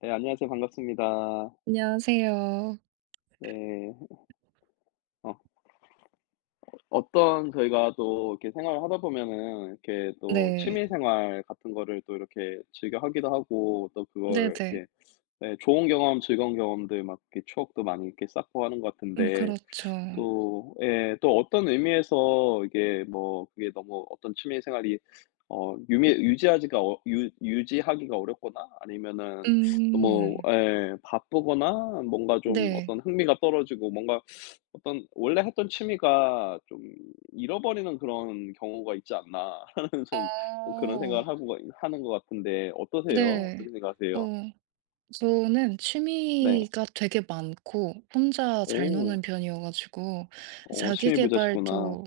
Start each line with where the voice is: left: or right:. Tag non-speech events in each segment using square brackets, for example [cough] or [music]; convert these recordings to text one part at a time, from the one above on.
left: 네, 안녕하세요. 반갑습니다.
right: 안녕하세요.
left: 네. 어 어떤 저희가 또 이렇게 생활을 하다 보면은 이렇게 또
right: 네.
left: 취미 생활 같은 거를 또 이렇게 즐겨 하기도 하고 또 그걸
right: 네네.
left: 이렇게 네 좋은 경험, 즐거운 경험들 막 이렇게 추억도 많이 이렇게 쌓고 하는 것 같은데
right: 그렇죠.
left: 또 예 또 어떤 의미에서 이게 뭐 그게 너무 어떤 취미 생활이 어 유미 유지하지가 어 유 유지하기가 어렵거나 아니면은 너무
right: 음.
left: 예 바쁘거나 뭔가 좀
right: 네.
left: 어떤 흥미가 떨어지고 뭔가 어떤 '원래 했던 취미가 좀 잃어버리는 그런 경우가 있지 않나.' [laughs] 하는 좀 그런
right: 어.
left: 생각을 하고 하는 것 같은데 어떠세요?
right: 네.
left: 어떻게 생각하세요?
right: 어 저는
left: 네.
right: 취미가 되게 많고 혼자 잘
left: 오.
right: 노는 편이어 가지고
left: 어
right: 자기
left: 취미
right: 개발
left: 부자시구나.
right: 도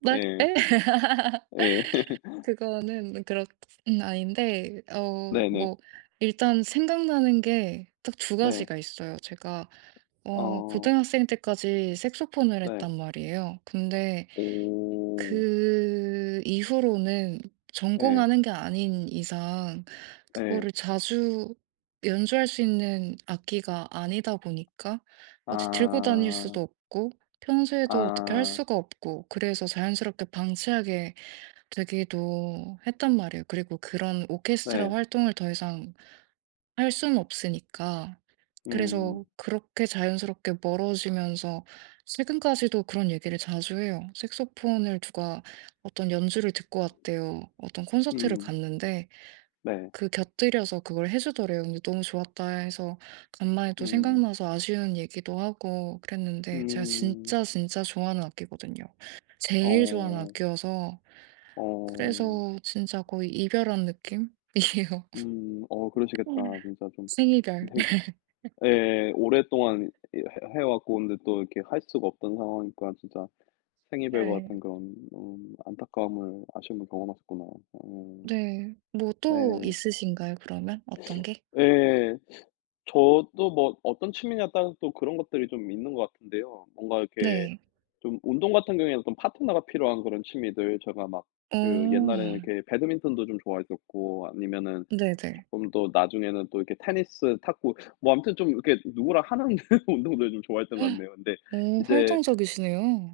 right: 네?
left: 네.
right: 예? [laughs]
left: 예. [laughs]
right: 그거는 그렇 아닌데
left: 네네.
right: 뭐 일단 생각나는 게 딱 두
left: 네.
right: 가지가 있어요. 제가
left: 어
right: 고등학생 때까지 색소폰을
left: 네.
right: 했단 말이에요. 근데
left: 오.
right: 그 이후로는
left: 예.
right: 전공하는 게 아닌 이상
left: 예.
right: 그거를 자주 연주할 수 있는 악기가 아니다 보니까 어디 들고 다닐
left: 아.
right: 수도 없고 평소에도 어떻게 할
left: 아.
right: 수가 없고 그래서 자연스럽게 방치하게 되기도 했단 말이에요. 그리고 그런 오케스트라
left: 네.
right: 활동을 더 이상 할 수는 없으니까.
left: 음.
right: 그래서 그렇게 자연스럽게 멀어지면서 최근까지도 그런 얘기를 자주 해요. 색소폰을 누가 어떤 연주를 듣고 왔대요. 어떤 콘서트를
left: 음.
right: 갔는데
left: 네.
right: 그 곁들여서 그걸 해주더래요. 근데 너무 좋았다 해서 간만에 또
left: 음.
right: 생각나서 아쉬운 얘기도 하고 그랬는데 제가
left: 음.
right: 진짜 진짜 좋아하는 악기거든요. 제일 좋아하는
left: 어.
right: 악기여서
left: 어.
right: 그래서 진짜 거의 이별한 느낌이에요.
left: 음. 어 그러시겠다.
right: [laughs]
left: 진짜 좀
right: 생이별.
left: 되게 예. 오랫동안 해 왔고 근데 또 이렇게 할 수가 없던 상황이니까 진짜 생이별거
right: 네.
left: 같은 그런 안타까움을 아쉬움을 경험하셨구나. 음
right: 네. 뭐
left: 네.
right: 또 있으신가요, 그러면 어떤 게?
left: 예. 저도 뭐 어떤 취미냐에 따라서 또 그런 것들이 좀 있는 것 같은데요. 뭔가 이렇게
right: 네.
left: 좀 운동 같은 경우에는 좀 파트너가 필요한 그런 취미들 제가 막 그
right: 어.
left: 옛날에는 이렇게 배드민턴도 좀 좋아했었고 아니면은
right: 네네.
left: 조금 더 나중에는 또 이렇게 테니스, 탁구 뭐 아무튼 좀 이렇게 누구랑 하는 [laughs] 운동들을 좀 좋아했던 것
right: [gasps]
left: 같네요. 근데
right: 어
left: 이제
right: 활동적이시네요.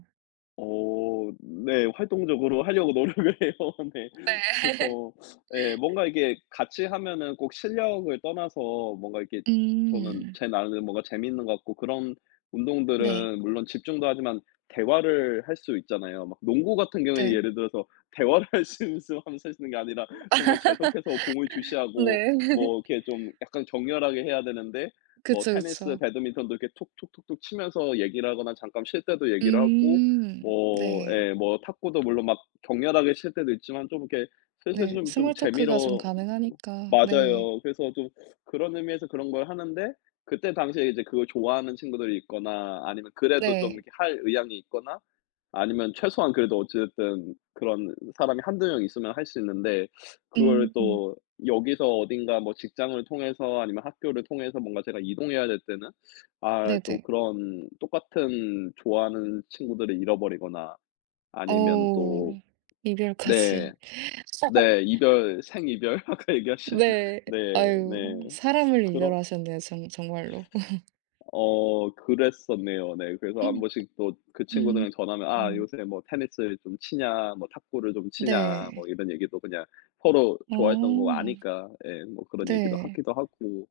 left: 어 네 활동적으로 하려고 노력을 해요. [laughs] 네.
right: 네. [laughs]
left: 그래서 예 뭔가 이게 같이 하면은 꼭 실력을 떠나서 뭔가 이렇게 저는
right: 음.
left: 제 나름대로 뭔가 재미있는 것 같고 그런
right: 네.
left: 운동들은 물론 집중도 하지만 대화를 할 수 있잖아요. 막 농구 같은 경우에는
right: 네.
left: 예를 들어서 대화를 할 수 있으면 하면서 할 수 있는 게 아니라 정말 계속해서 공을 주시하고
right: 네.
left: 뭐
right: [laughs]
left: 이렇게 좀 약간 격렬하게 해야 되는데 뭐
right: 그쵸,
left: 테니스,
right: 그쵸.
left: 배드민턴도 이렇게 툭툭툭툭 치면서 얘기를 하거나 잠깐 쉴 때도 얘기를 하고
right: 음.
left: 뭐
right: 네.
left: 예 뭐 탁구도 물론 막 격렬하게 칠 때도 있지만 좀 이렇게 사실
right: 네.
left: 좀
right: 스몰 토크가 좀
left: 재미로
right: 가능하니까. 네.
left: 맞아요. 그래서 좀 그런 의미에서 그런 걸 하는데 그때 당시에 이제 그걸 좋아하는 친구들이 있거나 아니면 그래도 좀
right: 네.
left: 이렇게 할 의향이 있거나 아니면 최소한 그래도 어찌 됐든 그런 사람이 한두 명 있으면 할 수 있는데 그걸
right: 음.
left: 또 여기서 어딘가 뭐 직장을 통해서 아니면 학교를 통해서 뭔가 제가 이동해야 될 때는 아 또
right: 네네.
left: 그런 똑같은 좋아하는 친구들을 잃어버리거나 아니면 또
right: 어우,
left: 네.
right: 이별까지.
left: 네.
right: [laughs]
left: 이별 생이별 [laughs] 아까 얘기하신
right: 네.
left: 네
right: 아유,
left: 네.
right: 사람을
left: 그런
right: 이별하셨네요, 정 정말로.
left: 어 그랬었네요. 네. 그래서 한 번씩 또 그
right: 음.
left: 친구들이랑 전화하면 "아
right: 음.
left: 요새 뭐 테니스를 좀 치냐. 뭐 탁구를 좀 치냐."
right: 네.
left: 뭐 이런 얘기도 그냥 서로 좋아했던 거
right: 어.
left: 아니까 예 뭐 그런 얘기도
right: 네.
left: 하기도 하고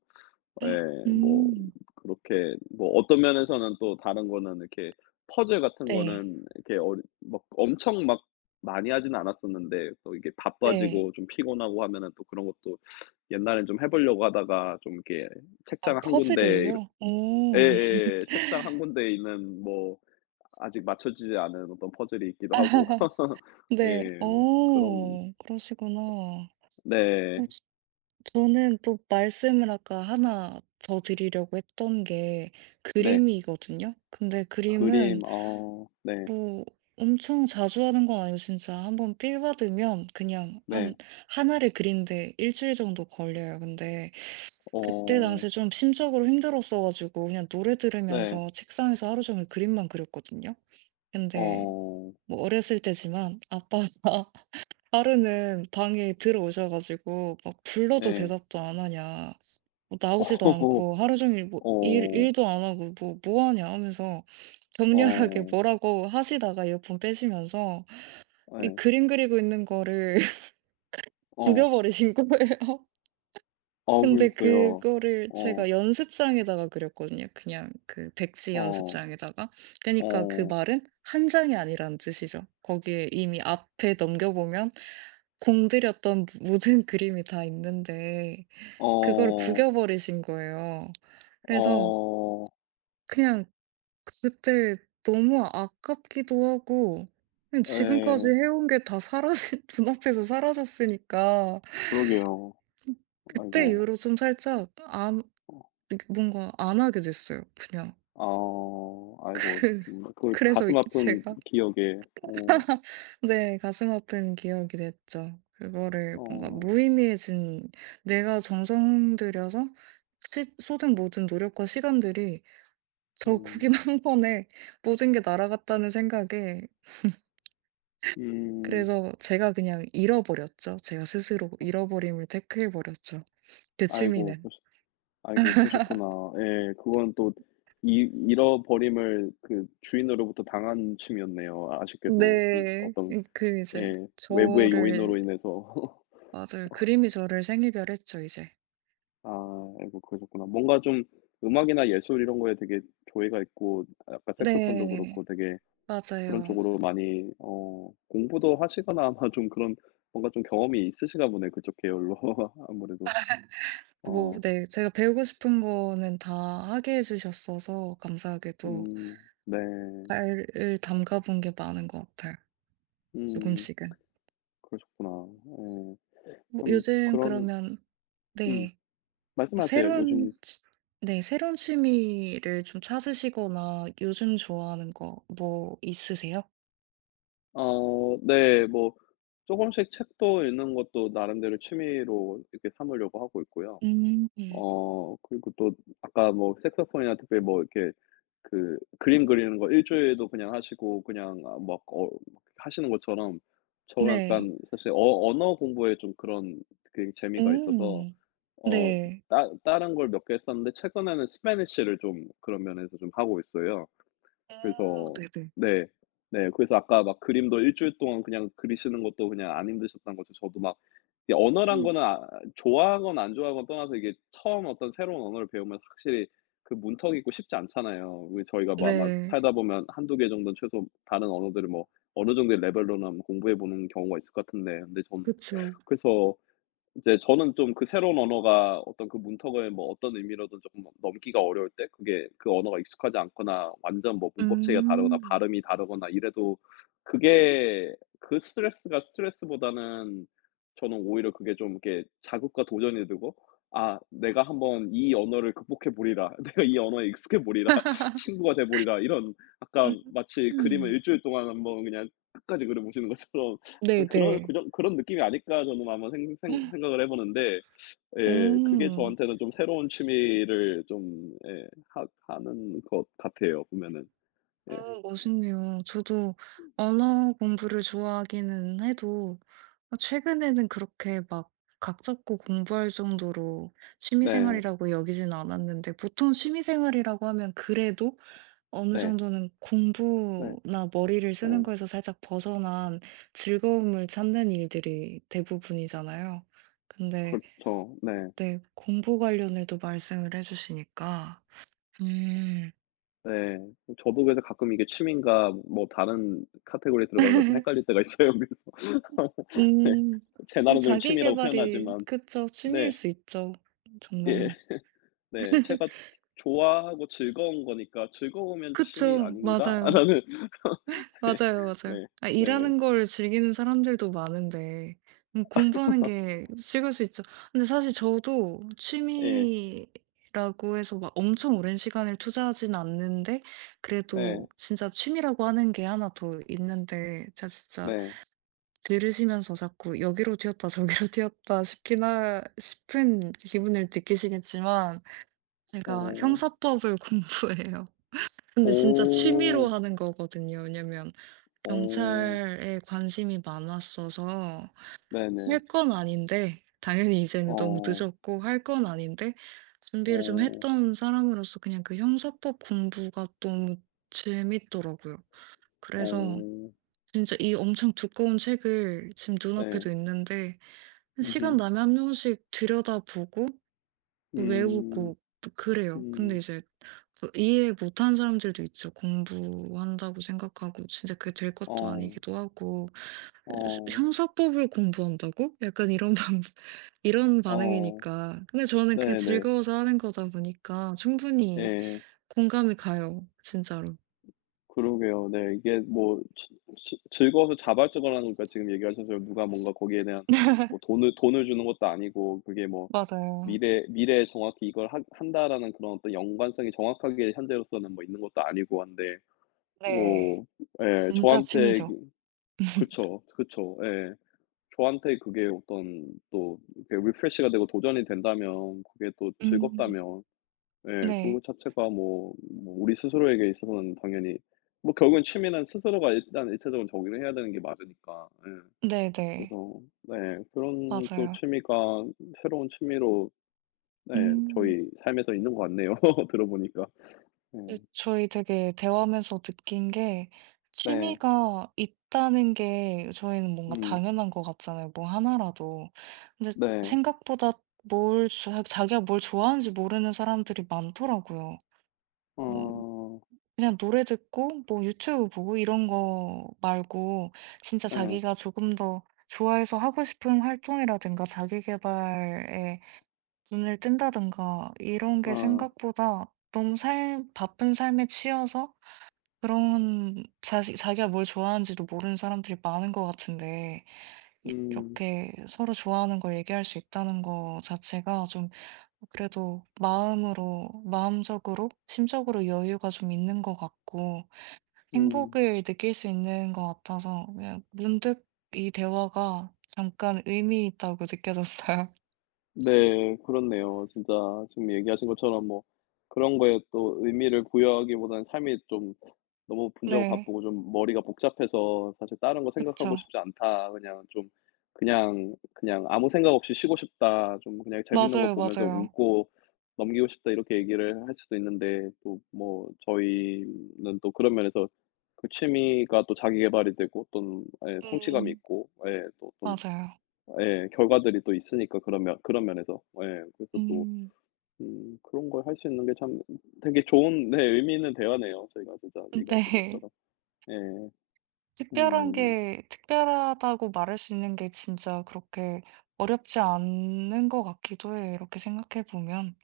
left: 예. 뭐
right: 음.
left: 그렇게 뭐 어떤 면에서는 또 다른 거는 이렇게 퍼즐 같은
right: 네.
left: 거는 이렇게 어리 막 엄청 막 많이 하진 않았었는데 또 이게
right: 네.
left: 바빠지고 좀 피곤하고 하면은 또 그런 것도 옛날엔 좀 해 보려고 하다가 좀 이렇게 책장
right: 아,
left: 한 군데 이렇
right: 퍼즐을요? 어.
left: 예예. 책장 한 군데에 있는 뭐 아직 맞춰지지 않은 어떤 퍼즐이 있기도 하고.
right: [laughs]
left: [laughs]
right: 네.
left: 예. 뭐 그런
right: 어. 그러시구나.
left: 네.
right: 어 저 저는 또 말씀을 아까 하나 더 드리려고 했던 게
left: 네.
right: 그림이거든요. 근데 그림은
left: 그림 어 네.
right: 뭐 엄청 자주 하는 건 아니고 진짜 한 번 필 받으면 그냥 한
left: 네.
right: 하나를 그리는데 일 주일 정도 걸려요. 근데 그때
left: 어
right: 당시에 좀 심적으로 힘들었어 가지고 그냥 노래
left: 네.
right: 들으면서 책상에서 하루 종일 그림만 그렸거든요. 근데
left: 어.
right: 뭐 어렸을 때지만 아빠가 [laughs] 하루는 방에 들어오셔 가지고 막 불러도
left: 예.
right: 대답도 안 하냐, 뭐 나오지도
left: [laughs] 어.
right: 않고 하루 종일 뭐 일
left: 어.
right: 일도 안 하고 뭐 "뭐 하냐." 하면서 격렬하게
left: 어.
right: 뭐라고 하시다가 이어폰 빼시면서 이
left: 예.
right: 그림 그리고 있는 거를 [laughs] 죽여
left: 어.
right: 버리신 거예요.
left: 아
right: 근데
left: 그러셨어요.
right: 그거를
left: 어.
right: 제가 연습장에다가 그렸거든요. 그냥 그 백지
left: 어.
right: 연습장에다가. 그니까 러그
left: 어.
right: 말은 한 장이 아니라는 뜻이죠. 거기에 이미 앞에 넘겨보면 공들였던 모든 [laughs] 그림이 다 있는데 그걸
left: 어.
right: 구겨 버리신 거예요. 그래서
left: 어.
right: 그냥 그때 너무 아깝기도 하고 그냥 지금까지
left: 예.
right: 해온 게 다 사라진, [laughs] 눈앞에서 사라졌으니까
left: 그러게요.
right: 그때
left: 아이고.
right: 이후로 좀 살짝
left: 어.
right: 뭔가 안 하게 됐어요 그냥.
left: 아
right: [laughs]
left: 아이고
right: 그
left: 정말 그
right: 그래서 이
left: 가슴 아픈
right: 제가,
left: 기억에. 어.
right: 네, 가슴 아픈 기억이 됐죠. 그거를 뭔가
left: 어.
right: 무의미해진, 내가 정성 들여서 시 쏟은 모든 노력과 시간들이 저 구김
left: 음.
right: 한 [laughs] 번에 모든 게 날아갔다는 생각에.
left: 음.
right: 그래서 제가 그냥 잃어버렸죠. 제가 스스로 잃어버림을 택해 버렸죠, 대
left: 아이고
right: 취미는.
left: 그러시 아이고 그러셨구나. 예. 그건 또 이 잃어버림을 그 주인으로부터 당한 셈이었네요. 아쉽게도 그
right: 네.
left: 어떤
right: 그 이제
left: 예 외부의 요인으로
right: 저를,
left: 인해서. [laughs]
right: 맞아요, 그림이 저를 생이별했죠 이제.
left: 아 아이고 그러셨구나. 뭔가 좀 음악이나 예술 이런 거에 되게 조예가 있고 아까 색소폰도
right: 네.
left: 그렇고 되게 그런
right: 맞아요.
left: 쪽으로 많이 어 공부도 하시거나 아마 [laughs] 좀 그런 뭔가 좀 경험이 있으시가 보네 그쪽 계열로 [laughs] 아무래도.
right: 뭐
left: 어.
right: 네. 제가 배우고 싶은 거는 다 하게 해 주셨어서 감사하게도
left: 음. 네.
right: 발을 담가 본 게 많은 것 같아요,
left: 음.
right: 조금씩은.
left: 그러셨구나. 예.
right: 뭐
left: 참
right: 요즘
left: 그런
right: 그러면,
left: 음
right: 네,
left: 말씀하세요.
right: 새로운
left: 요즘
right: 취 네, 새로운 취미를 좀 찾으시거나 요즘 좋아하는 거 뭐 있으세요?
left: 어 네 뭐 조금씩 책도 읽는 것도 나름대로 취미로 이렇게 삼으려고 하고 있고요.
right: 음.
left: 어 그리고 또 아까 뭐 색소폰이나 특별히 뭐 이렇게 그 그림 그리는 거 일 주일도 그냥 하시고 그냥 아 막 막 하시는 것처럼 저
right: 네.
left: 약간 사실 어 언어 공부에 좀 그런 그 재미가 있어서
right: 음.
left: 어
right: 네.
left: 따 다른 걸 몇 개 했었는데 최근에는 스패니시를 좀 그런 면에서 좀 하고 있어요.
right: 어
left: 그래서
right: 네네.
left: 네. 네. 그래서 아까 막 그림도 일 주일 동안 그냥 그리시는 것도 그냥 안 힘드셨다는 거죠. 저도 막 이 언어란 거는 아 좋아하건 안 좋아하건 떠나서 이게 처음 어떤 새로운 언어를 배우면 확실히 그 문턱이 있고 쉽지 않잖아요. 왜 저희가 뭐 아마
right: 네.
left: 살다 보면 한 두 개 정도는 최소 다른 언어들을 뭐 어느 정도의 레벨로는 공부해 보는 경우가 있을 것 같은데 근데 저는
right: 그쵸.
left: 그래서 이제 저는 좀 그 새로운 언어가 어떤 그 문턱을 뭐 어떤 의미로든 쪼 넘기가 어려울 때 그게 그 언어가 익숙하지 않거나 완전 뭐 문법 체계가 다르거나
right: 음.
left: 발음이 다르거나 이래도 그게 그 스트레스가 스트레스보다는 저는 오히려 그게 좀 이렇게 자극과 도전이 되고 '아 내가 한번 이 언어를 극복해 보리라. [laughs] 내가 이 언어에 익숙해 보리라. [laughs] 친구가 돼 보리라.' 이런 아까 마치 그림을
right: 음.
left: 일주일 동안 한번 그냥 끝까지 그려 보시는 것처럼 약간 그런
right: 네네.
left: 그 정 그런 느낌이 아닐까 저는 한번 생 생 생각을 해 보는데
right: 오.
left: 예 그게 저한테는 좀 새로운 취미를 좀 예 하 하는 것 같아요 보면은. 예.
right: 어 멋있네요. 저도 언어 공부를 좋아하기는 해도 최근에는 그렇게 막 각 잡고 공부할 정도로 취미
left: 네.
right: 생활이라고 여기진 않았는데, 보통 취미 생활이라고 하면 그래도 어느
left: 네.
right: 정도는
left: 네.
right: 공부나 머리를 쓰는
left: 네.
right: 거에서 살짝 벗어난 즐거움을 찾는 일들이 대부분이잖아요. 근데
left: 그렇죠. 네.
right: 네 공부 관련해도 말씀을 해 주시니까. 음.
left: 네. 저도 그래서 가끔 이게 취미인가 뭐 다른 카테고리에 들어가는 거 좀 헷갈릴
right: [laughs]
left: 때가 있어요. 그래서 [laughs] 네.
right: 음.
left: 제
right: 음,
left: 나름대로
right: 자기
left: 취미라고
right: 계발이
left: 표현하지만
right: 그쵸, 취미일
left: 네.
right: 수 있죠.
left: 예.
right: 정말로.
left: 네. 제가 좋아하고 즐거운 거니까 '즐거우면 취미
right: 그쵸. 맞아요.
left: 아닌가?'라는 [laughs] [laughs]
right: 맞아요, 맞아요.
left: 네.
right: 아,
left: 네.
right: 일하는 걸 즐기는 사람들도 많은데 공부하는 게 즐길 수 있죠. 근데 사실 저도
left: 예.
right: 취미라고 해서 막 엄청 오랜 시간을 투자하진 않는데
left: 네.
right: 그래도 진짜 취미라고 하는 게 하나 더 있는데, 제가 진짜
left: 네.
right: 들으시면서 자꾸 여기로 튀었다 [laughs] 저기로 튀었다 싶긴 하 싶은 기분을 느끼시겠지만, 제가
left: 오
right: 형사법을 [laughs] 공부해요. 근데 진짜 취미로
left: 오.
right: 하는 거거든요. 왜냐면
left: 오
right: 경찰에 관심이 많았어서.
left: 네네.
right: 할 건 아닌데, 당연히 이제는 너무
left: 어.
right: 늦었고 할 건 아닌데, 준비를 좀
left: 어.
right: 했던 사람으로서 그냥 그 형사법 공부가 너무 재밌더라고요. 그래서
left: 어.
right: 진짜 이 엄청 두꺼운 책을 지금
left: 네.
right: 눈앞에도 있는데 시간
left: 음음.
right: 나면 한 명씩 들여다보고
left: 음.
right: 외우고 그래요. 근데
left: 음.
right: 이제 그 이해 못하는 사람들도 있죠. 공부한다고 생각하고 진짜 그게 될 것도
left: 어.
right: 아니기도 하고,
left: 어.
right: "형사법을 공부한다고?" 약간 이런 반 [laughs] 이런
left: 어.
right: 반응이니까. 근데 저는 그게
left: 네네.
right: 즐거워서 하는 거다 보니까 충분히
left: 예.
right: 공감이 가요. 진짜로.
left: 그러게요. 네. 이게 뭐 지 지 즐거워서 자발적으로 하는 거니까 지금 얘기하신 대로 누가 뭔가 거기에 대한
right: [laughs]
left: 뭐 돈을 주는 것도 아니고 그게 뭐
right: 맞아요.
left: 미래에 정확히 이걸 한 한다라는 그런 어떤 연관성이 정확하게 현재로서는 뭐 있는 것도 아니고 한데
right: 네.
left: 뭐 예
right: 진짜
left: 저한테
right: 취미죠.
left: 그 그쵸, 그쵸. 예. 저한테 그게 어떤 또 이렇게 리프레시가 되고 도전이 된다면 그게 또
right: 음.
left: 즐겁다면 예 그거
right: 네.
left: 자체가 뭐 뭐 우리 스스로에게 있어서는 당연히 뭐 결국엔 취미는 스스로가 일단 일차적으로 정의를 해야 되는 게 맞으니까. 예.
right: 네네.
left: 그래서 네 그런 또
right: 맞아요.
left: 취미가 새로운 취미로 네.
right: 음.
left: 저희 삶에서 있는 것 같네요 [laughs] 들어보니까. 네.
right: 네, 저희 되게 대화하면서 느낀 게,
left: 네.
right: 취미가 있다는 게 저희는 뭔가
left: 음.
right: 당연한 것 같잖아요, 뭐 하나라도. 근데
left: 네.
right: 생각보다 뭘 자 자기가 뭘 좋아하는지 모르는 사람들이 많더라고요. 뭐
left: 어.
right: 그냥 노래 듣고 뭐 유튜브 보고 이런 거 말고 진짜
left: 네,
right: 자기가 조금 더 좋아해서 하고 싶은 활동이라든가 자기 개발에 눈을 뜬다든가 이런 게
left: 어.
right: 생각보다 너무 살 바쁜 삶에 치여서 그런, 자식 자기가 뭘 좋아하는지도 모르는 사람들이 많은 것 같은데,
left: 음.
right: 이렇게 서로 좋아하는 걸 얘기할 수 있다는 거 자체가 좀 그래도 마음으로, 마음적으로, 심적으로 여유가 좀 있는 것 같고
left: 음.
right: 행복을 느낄 수 있는 것 같아서 그냥 문득 이 대화가 잠깐 의미 있다고 느껴졌어요. [laughs]
left: 네. 그렇네요. 진짜 지금 얘기하신 것처럼 뭐 그런 거에 또 의미를 부여하기보다는 삶이 좀 너무 분주하고
right: 네,
left: 바쁘고 좀 머리가 복잡해서 사실 다른 거
right: 그쵸.
left: 생각하고 싶지 않다. 그냥 좀 그냥 '아무 생각 없이 쉬고 싶다. 좀 그냥 재밌는 거
right: 맞아요,
left: 보면서
right: 맞아요.
left: 웃고 넘기고 싶다.' 이렇게 얘기를 할 수도 있는데 또 뭐 저희는 또 그런 면에서 그 취미가 또 자기 개발이 되고 어떤 예 성취감이
right: 음.
left: 있고 예또좀
right: 맞아요.
left: 예. 결과들이 또 있으니까 그런 면에서. 예. 그래서 또
right: 음.
left: 그런 걸 할 수 있는 게 참 되게 좋은 네 의미 있는 대화네요. 저희가 진짜
right: 근데
left: 얘기하시는
right: [laughs]
left: 것처럼. 예.
right: 특별한
left: 음.
right: 게, 특별하다고 말할 수 있는 게 진짜 그렇게 어렵지 않은 것 같기도 해요, 이렇게 생각해 보면.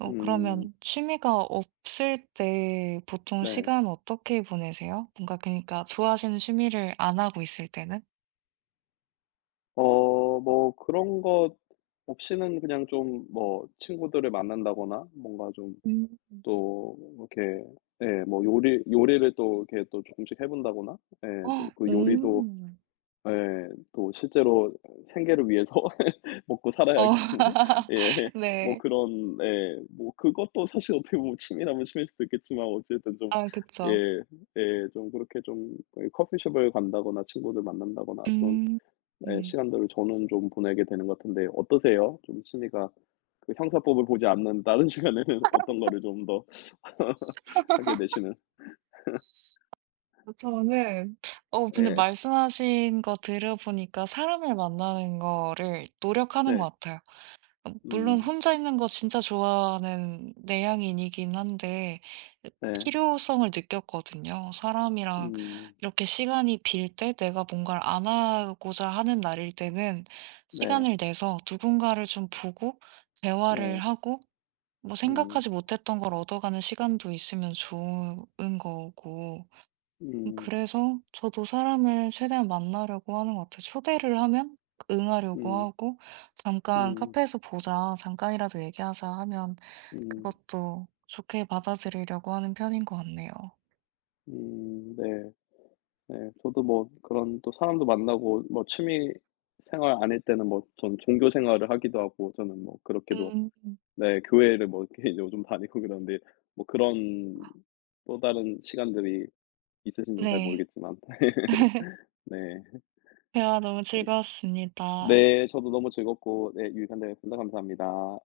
right: 어
left: 음.
right: 그러면 취미가 없을 때 보통
left: 네.
right: 시간 어떻게 보내세요? 뭔가 그니까 러 좋아하시는 취미를 안 하고 있을 때는?
left: 어 뭐 그런 것 없이는 그냥 좀 뭐 친구들을 만난다거나 뭔가 좀
right: 음.
left: 또 이렇게 예 뭐 요리를 또 이렇게 또 조금씩 해 본다거나 예 또 그
right: 오.
left: 요리도 예. 또 실제로 생계를 위해서 [laughs] 먹고 살아야
right: 어.
left: 하기 때문에 예
right: [laughs]
left: 뭐
right: 네.
left: 그런 예 뭐 그것도 사실 어떻게 보면 취미라면 취미일 수도 있겠지만 어쨌든 좀
right: 아 그쵸.
left: 예 예 좀 그렇게 좀 거의 커피숍을 간다거나 친구들 만난다거나 그런
right: 음.
left: 예
right: 음.
left: 시간들을 저는 좀 보내게 되는 것 같은데 어떠세요? 좀 취미가 그 형사법을 보지 않는 다른 [laughs] 시간에는 어떤 거를 좀 더 [laughs] 하게 되시는
right: 저는, 근데
left: 예.
right: 말씀하신 거 들어보니까 사람을 만나는 거를 노력하는
left: 네.
right: 것 같아요. 물론
left: 음.
right: 혼자 있는 거 진짜 좋아하는 내향인이긴 한데
left: 네.
right: 필요성을 느꼈거든요. 사람이랑
left: 음.
right: 이렇게 시간이 빌 때, 내가 뭔가를 안 하고자 하는 날일 때는
left: 네.
right: 시간을 내서 누군가를 좀 보고 대화를
left: 예.
right: 하고 뭐
left: 음.
right: 생각하지 못했던 걸 얻어가는 시간도 있으면 좋은 거고.
left: 음.
right: 그래서 저도 사람을 최대한 만나려고 하는 것 같아요. 초대를 하면 응하려고
left: 음.
right: 하고, 잠깐
left: 음.
right: 카페에서 보자, 잠깐이라도 얘기하자 하면
left: 음.
right: 그것도 좋게 받아들이려고 하는 편인 것 같네요.
left: 음. 네. 네. 저도 뭐 그런 또 사람도 만나고 뭐 취미 생활 아닐 때는 뭐 전 종교 생활을 하기도 하고 저는 뭐 그렇게도
right: 음,
left: 네 교회를 뭐 이렇게 [laughs] 요즘 다니고 그러는데 뭐 그런 또 다른 시간들이 있으신지 잘
right: 네.
left: 모르겠지만 [laughs] 네.
right: 대화 너무
left: 어,
right: 즐거웠습니다.
left: 네 저도 너무 즐겁고 네 유익한 대화였습니다. 감사합니다.